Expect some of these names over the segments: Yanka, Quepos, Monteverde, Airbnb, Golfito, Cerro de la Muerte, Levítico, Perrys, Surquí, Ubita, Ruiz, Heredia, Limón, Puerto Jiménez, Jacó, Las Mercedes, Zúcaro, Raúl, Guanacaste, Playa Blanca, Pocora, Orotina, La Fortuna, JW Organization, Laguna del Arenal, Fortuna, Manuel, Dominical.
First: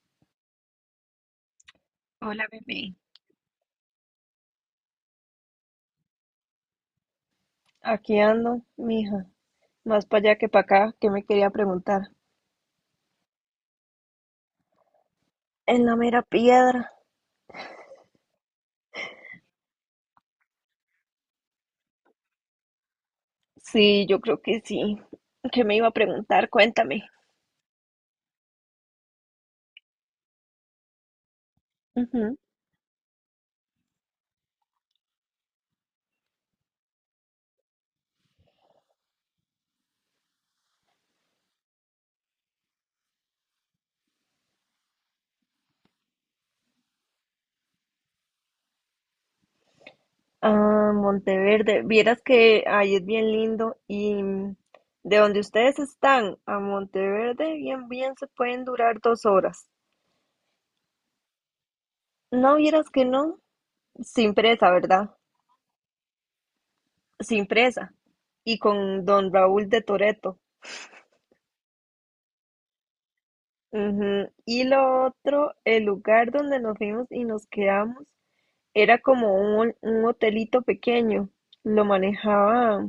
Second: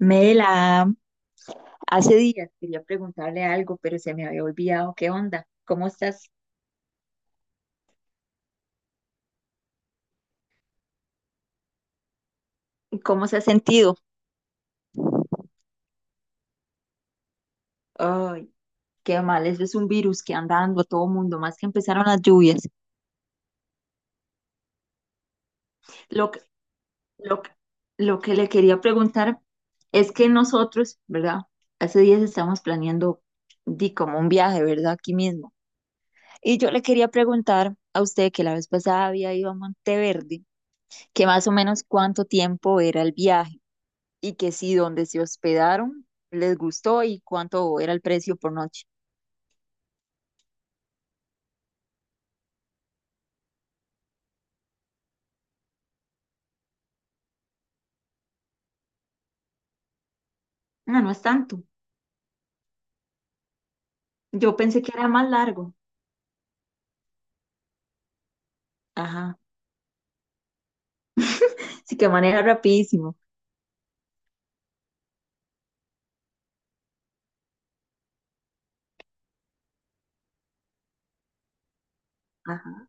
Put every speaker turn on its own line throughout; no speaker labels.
Mela, hace
Hola,
días quería
bebé.
preguntarle algo, pero se me había olvidado. ¿Qué onda? ¿Cómo estás?
Aquí ando, mija, más para allá que para acá, que me quería preguntar.
¿Cómo se ha sentido?
En la mera piedra.
Ay, qué mal, eso es un virus que anda dando a todo mundo, más que empezaron las lluvias.
Sí, yo creo que sí. ¿Qué me iba a
Lo que,
preguntar? Cuéntame.
lo que, lo que le quería preguntar es que nosotros, ¿verdad? Hace días
Ujú.
estamos planeando di como un viaje, ¿verdad? Aquí mismo. Y yo le quería preguntar a usted que la vez pasada había ido a Monteverde, que más o menos cuánto tiempo era el viaje y que sí, donde se hospedaron, les gustó y cuánto era el precio por noche.
Ah, Monteverde. Vieras que ahí es bien lindo y mm, de donde ustedes están a Monteverde, bien se pueden durar 2 horas.
No, no es tanto.
No vieras que no, sin
Yo
presa,
pensé que era
¿verdad?
más largo.
Sin presa. Y con don
Ajá,
Raúl de Toreto.
sí que maneja rapidísimo.
Ujú. Y lo otro, el lugar donde nos vimos y nos quedamos era como un hotelito pequeño. Lo manejaba
Ajá.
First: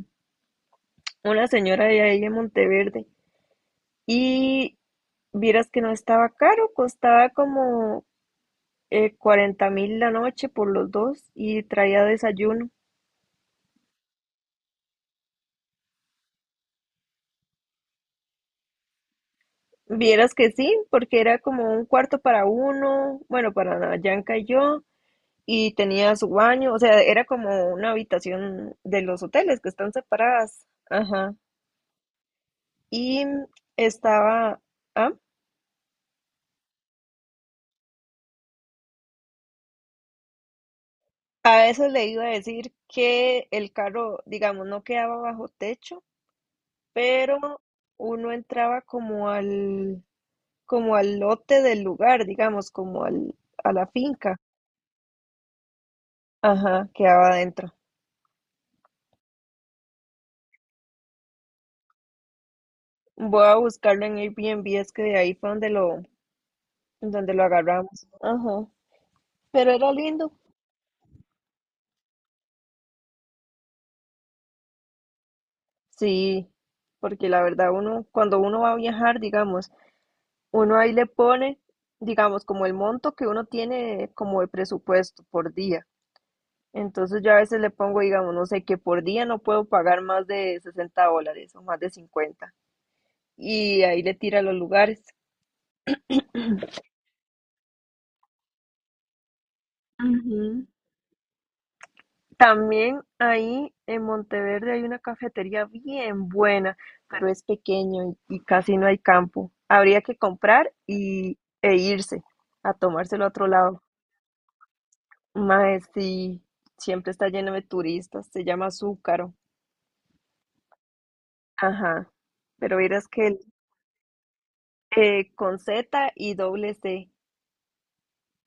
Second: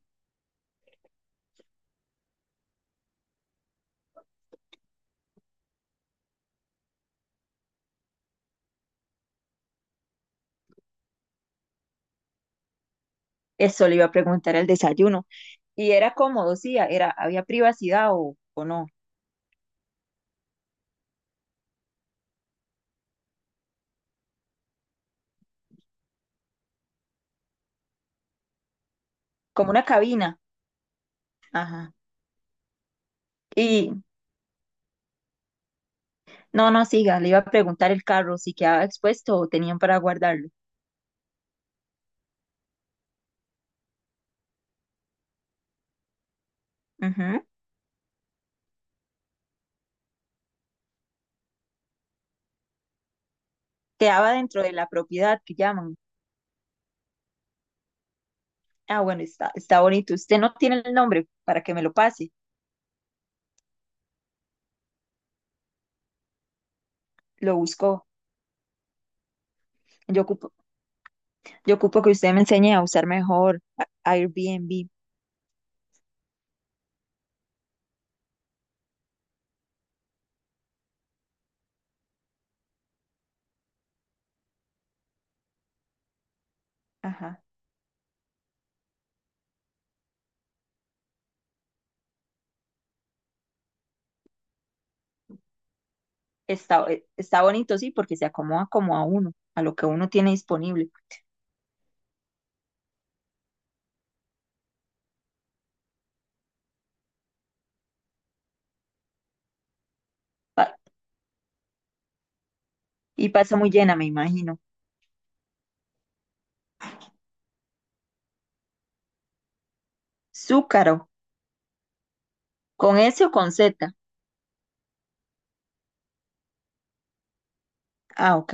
una señora de ahí de Monteverde. Y vieras que no estaba caro, costaba como 40 mil la noche por los dos y traía desayuno.
Eso le iba a preguntar el desayuno. Y era cómodo, sí, era, había privacidad o no,
Vieras que sí, porque era como un cuarto para uno, bueno, para Yanka y yo, y tenía su baño, o sea, era como una habitación de los hoteles que
como una
están
cabina.
separadas. Ajá.
Ajá.
Y
Y
estaba, ah,
no, no, siga, le iba a preguntar el carro si quedaba expuesto o tenían para guardarlo.
a eso le iba a decir que el carro, digamos, no quedaba bajo techo,
Ujú.
pero uno entraba como como al lote del lugar, digamos, a la
Quedaba
finca.
dentro de la propiedad que llaman.
Ajá, quedaba adentro.
Ah, bueno, está bonito. Usted no tiene el nombre para que me lo pase.
Voy a buscarlo en Airbnb, es que de ahí fue donde donde lo
Lo
agarramos.
buscó.
Ajá. Pero era
Yo
lindo.
ocupo, yo ocupo que usted me enseñe a usar mejor Airbnb.
Sí, porque la verdad uno, cuando uno va a viajar, digamos, uno ahí le pone, digamos, como el monto que uno tiene como de presupuesto por día. Entonces yo a
Ajá.
veces le pongo, digamos, no sé, que por día no puedo pagar más de $60 o más de 50. Y ahí le tira los lugares.
Está, está bonito, sí, porque se acomoda como a uno, a lo que uno tiene
Ujú.
disponible.
También ahí en Monteverde hay una cafetería bien buena, pero es pequeño y casi no hay campo. Habría que comprar
Pa-
y, e irse a tomárselo a
y
otro
pasa muy
lado.
llena, me imagino.
Mae, sí, siempre está lleno de turistas, se llama Zúcaro.
Zúcaro,
Ajá, pero
¿con
verás
S o
que
con Z?
con Z y doble C,
Ah, ok.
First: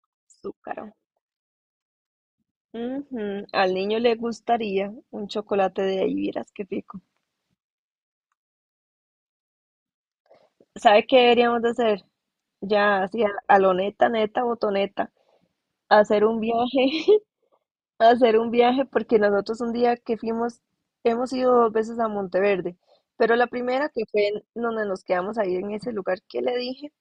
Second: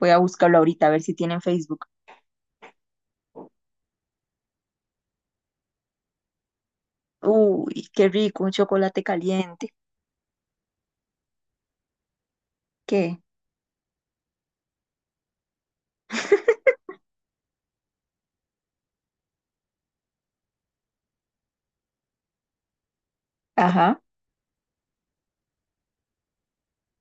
Voy a buscarlo ahorita, a
Zúcaro.
ver si tiene en Facebook.
Ujú, al niño le gustaría un chocolate de ahí, vieras qué rico.
Uy, qué rico, un chocolate caliente.
¿Sabe qué deberíamos de hacer? Ya,
¿Qué?
así a lo neta, neta, botoneta, hacer un viaje, hacer un viaje, porque nosotros un día que fuimos, hemos ido 2 veces a Monteverde, pero la primera
Ajá,
que fue en donde nos quedamos ahí en ese lugar que le dije,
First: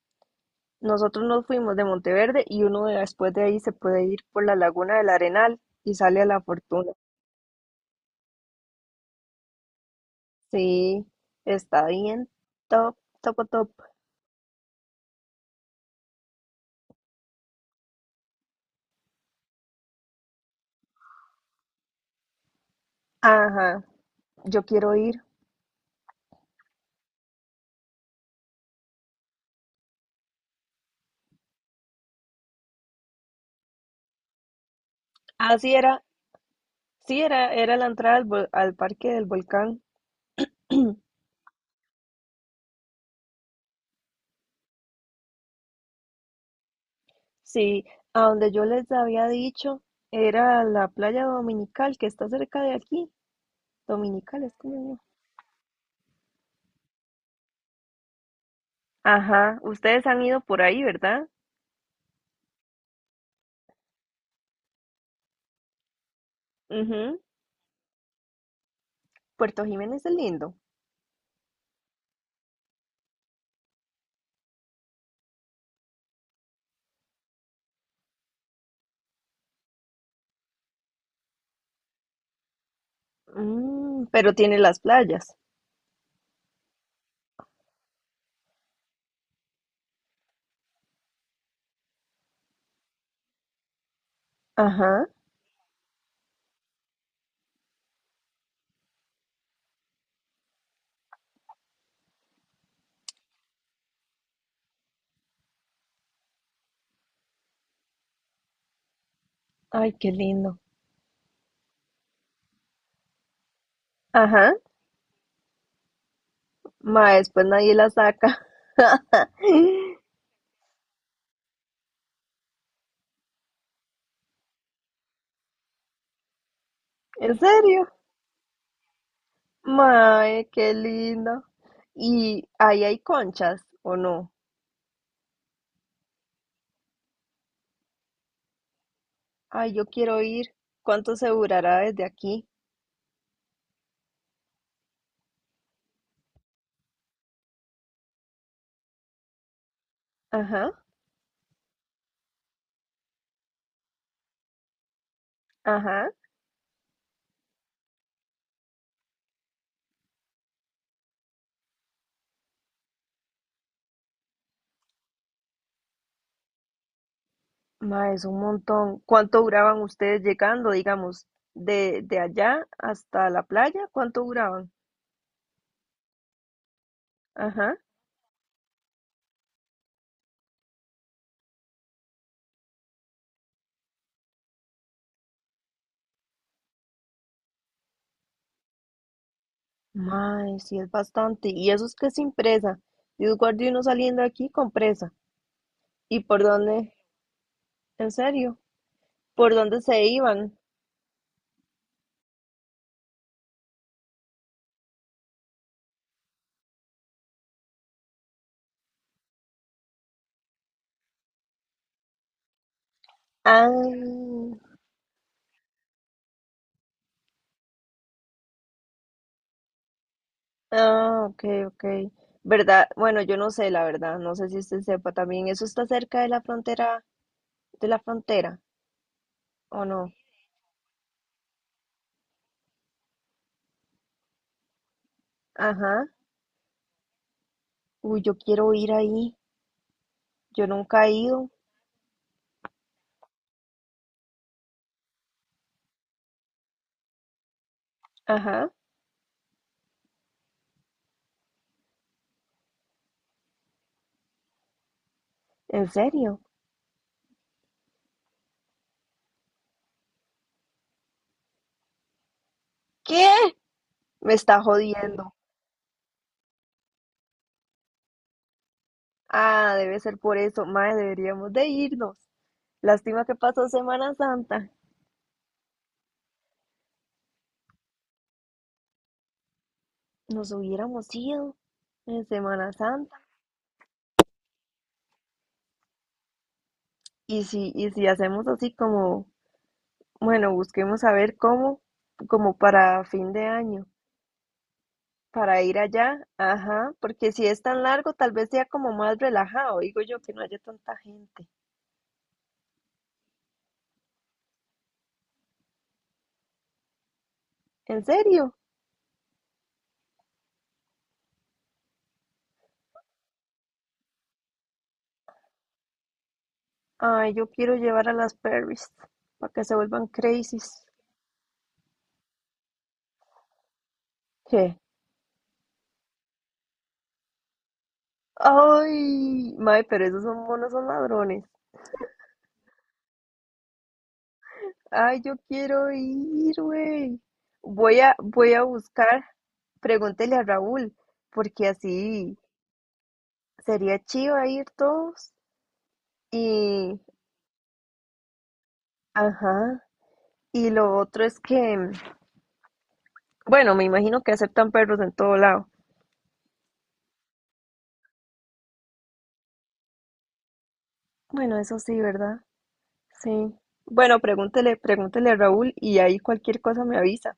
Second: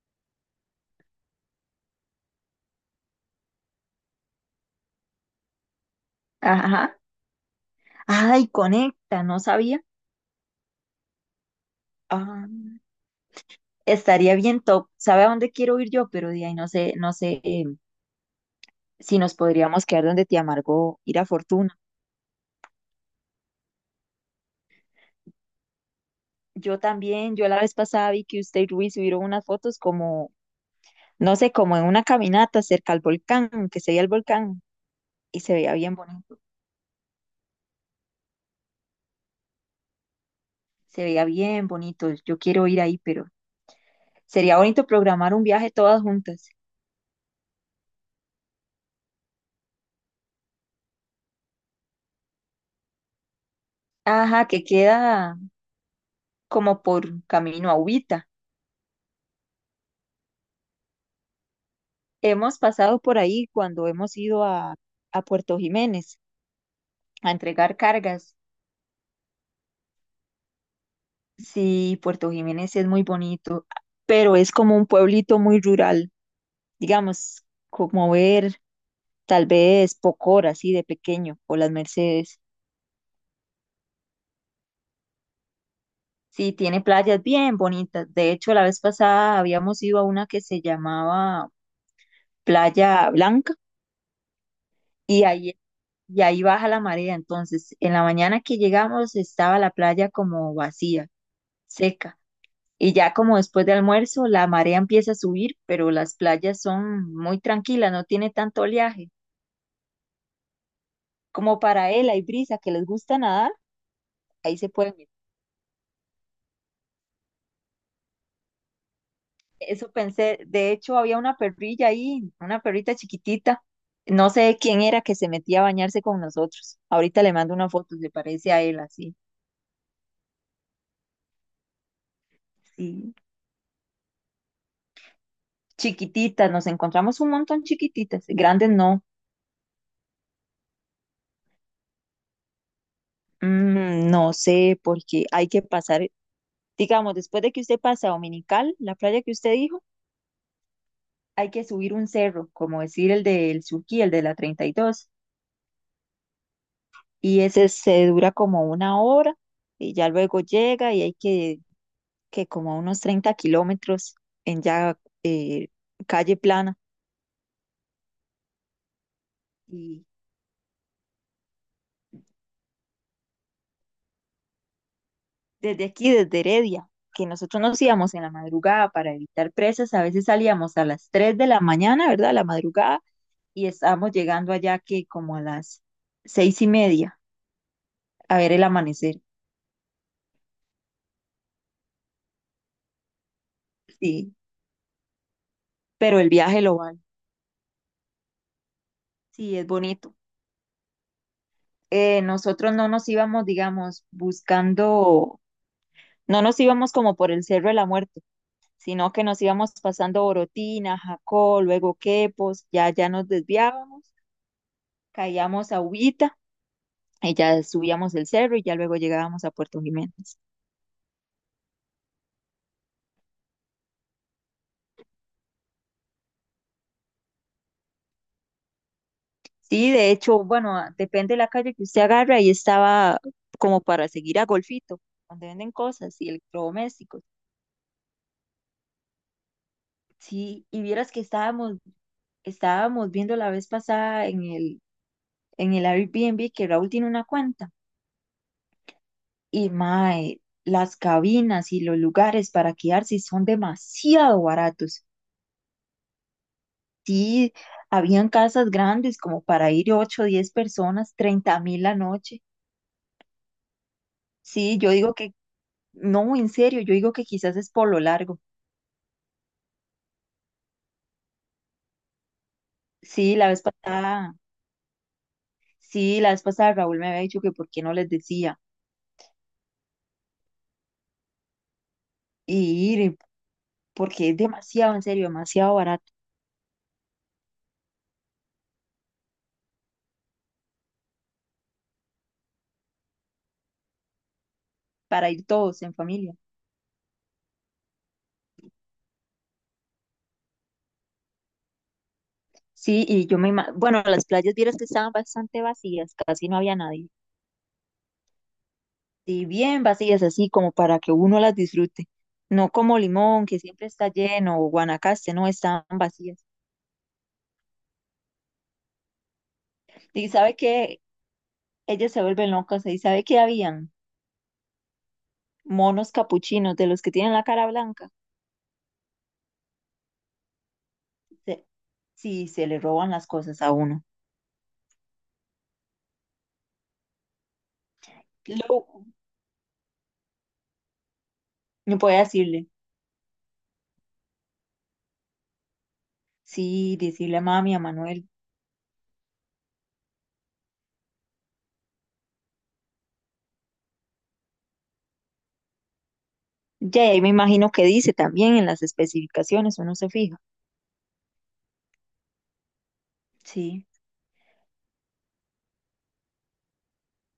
nosotros nos fuimos de Monteverde y después de ahí se puede ir por la Laguna del Arenal y sale a La Fortuna.
ajá. Ay, conecta, no sabía.
Sí, está bien,
Ah,
top, top, top.
estaría bien top. ¿Sabe a dónde quiero ir yo? Pero de ahí no sé, no sé. Si nos podríamos quedar donde te amargó ir a Fortuna.
Ajá, yo quiero ir.
Yo también, yo la vez pasada vi que usted y Ruiz subieron unas fotos como, no sé, como en una caminata cerca al volcán, que se veía el volcán y se veía
Así
bien
era.
bonito.
Sí, era la entrada al parque del volcán.
Se veía bien bonito. Yo quiero ir ahí, pero sería bonito programar un viaje todas juntas.
Sí, a donde yo les había dicho, era la playa Dominical, que está cerca de aquí. Dominical,
Ajá,
es
que
como no.
queda como por camino a Ubita.
Ajá, ustedes han ido por ahí, ¿verdad?
Hemos pasado por ahí cuando hemos ido a Puerto Jiménez
Ujú,
a entregar cargas.
Puerto Jiménez es lindo.
Sí, Puerto Jiménez es muy bonito, pero es como un pueblito muy rural, digamos, como ver tal vez Pocora, así de pequeño, o Las Mercedes.
Mm, pero tiene las playas.
Sí, tiene playas bien bonitas. De hecho, la vez pasada habíamos ido a una que se llamaba Playa Blanca
Ajá.
y ahí, y ahí baja la marea. Entonces, en la mañana que llegamos estaba la playa como vacía, seca. Y ya como después de almuerzo, la marea empieza a subir, pero las playas son muy tranquilas, no tiene tanto oleaje.
Ay, qué lindo.
Como para él hay brisa que les gusta nadar,
Ajá.
ahí se pueden meter.
Ma, después nadie la saca.
Eso pensé, de hecho había una perrilla ahí, una perrita chiquitita, no sé quién era que se metía a bañarse con nosotros. Ahorita
¿En
le mando una
serio?
foto, se parece a él así,
Mae, qué lindo. ¿Y ahí hay
sí.
conchas o no?
Chiquititas, nos encontramos un montón chiquititas, grandes no.
Ay, yo quiero ir. ¿Cuánto se durará desde aquí?
Mm, no sé, porque hay que pasar. Digamos, después de que usted pasa a Dominical, la playa que usted dijo,
Ajá,
hay que subir un cerro, como decir el del Surquí, el de la 32,
ajá.
y ese se dura como una hora y ya luego llega y hay que como unos 30 kilómetros en ya eh, calle plana.
Ma, es un montón. ¿Cuánto duraban
Y
ustedes llegando, digamos, de allá hasta la playa? ¿Cuánto duraban?
desde aquí, desde Heredia, que nosotros
Ajá.
nos íbamos en la madrugada para evitar presas, a veces salíamos a las 3 de la mañana, ¿verdad? La madrugada, y estábamos llegando allá que como a las 6:30 a ver el amanecer.
Ma, sí es bastante. Y eso es que sin presa. Yo guardé uno saliendo
Sí,
aquí con presa.
pero
¿Y
el
por
viaje lo
dónde?
vale.
¿En serio? ¿Por
Sí, es
dónde se
bonito.
iban?
Nosotros no nos íbamos, digamos, buscando, no nos íbamos como por el Cerro de la Muerte, sino que nos íbamos pasando Orotina, Jacó, luego Quepos, ya, ya nos
Ah,
desviábamos, caíamos a Ubita y ya subíamos el cerro y ya luego llegábamos a Puerto Jiménez.
ah, ok, ok. ¿Verdad? Bueno, yo no sé, la verdad. No sé si usted sepa también. Eso está cerca de la frontera, de la frontera, ¿o
Sí, de
no?
hecho, bueno, depende de la calle que usted agarre, ahí estaba como para seguir a Golfito, donde venden
Ajá.
cosas y electrodomésticos.
Uy, yo quiero ir ahí.
Sí,
Yo
y
nunca he
vieras que
ido.
estábamos. Estábamos viendo la vez pasada en el Airbnb que Raúl tiene una cuenta.
Ajá.
Y mae, las cabinas y los lugares para quedarse son demasiado baratos.
¿En serio?
Sí, habían casas grandes como para ir 8 o 10 personas, 30.000 la noche.
¿Qué? Me está
Sí, yo digo
jodiendo.
que, no, en serio, yo digo que quizás es por lo largo.
Ah, debe ser por eso. Mae, deberíamos de irnos. Lástima que
Sí, la vez
pasó Semana
pasada,
Santa.
sí, la vez pasada Raúl me había dicho que por qué no les decía
Nos hubiéramos ido en Semana
y
Santa.
ir, porque es demasiado, en serio, demasiado barato
Y si hacemos así como, bueno, busquemos a ver cómo, como para fin de año.
para ir
Para ir
todos en
allá,
familia.
ajá, porque si es tan largo, tal vez sea como más relajado, digo yo, que no haya tanta gente.
Sí, y yo me imagino, bueno, las playas vieras que estaban bastante vacías, casi no había nadie.
¿En serio?
Sí, bien vacías, así como para que uno las disfrute. No como Limón, que siempre está lleno, o Guanacaste, no, estaban vacías.
Ay, yo quiero llevar a las Perrys para que se vuelvan
Y sabe
crazies.
que ellas se vuelven locas, y sabe que habían
¿Qué?
monos capuchinos de los que tienen la cara blanca.
Ay, mae, pero esos son monos, son ladrones.
Se- Sí, se le roban las cosas a uno.
Ay, yo quiero ir, güey. Voy a
Lo-
buscar, pregúntele a Raúl, porque
No puede
así
decirle,
sería chido ir todos.
sí,
Y,
decirle a mami, a Manuel.
ajá, y lo otro es que bueno, me imagino que aceptan perros en todo lado.
Ya, y ahí me imagino que dice también en las especificaciones, uno se fija.
Bueno, eso sí, ¿verdad? Sí.
Sí.
Bueno, pregúntele, pregúntele a Raúl y ahí cualquier cosa me avisa.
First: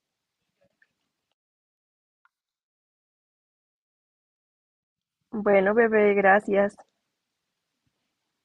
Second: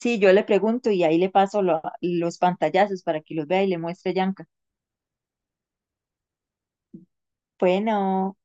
Sí, yo le pregunto y ahí le paso los pantallazos para que los vea y le muestre a Yanka.
Bueno, bebé, gracias.
Bueno.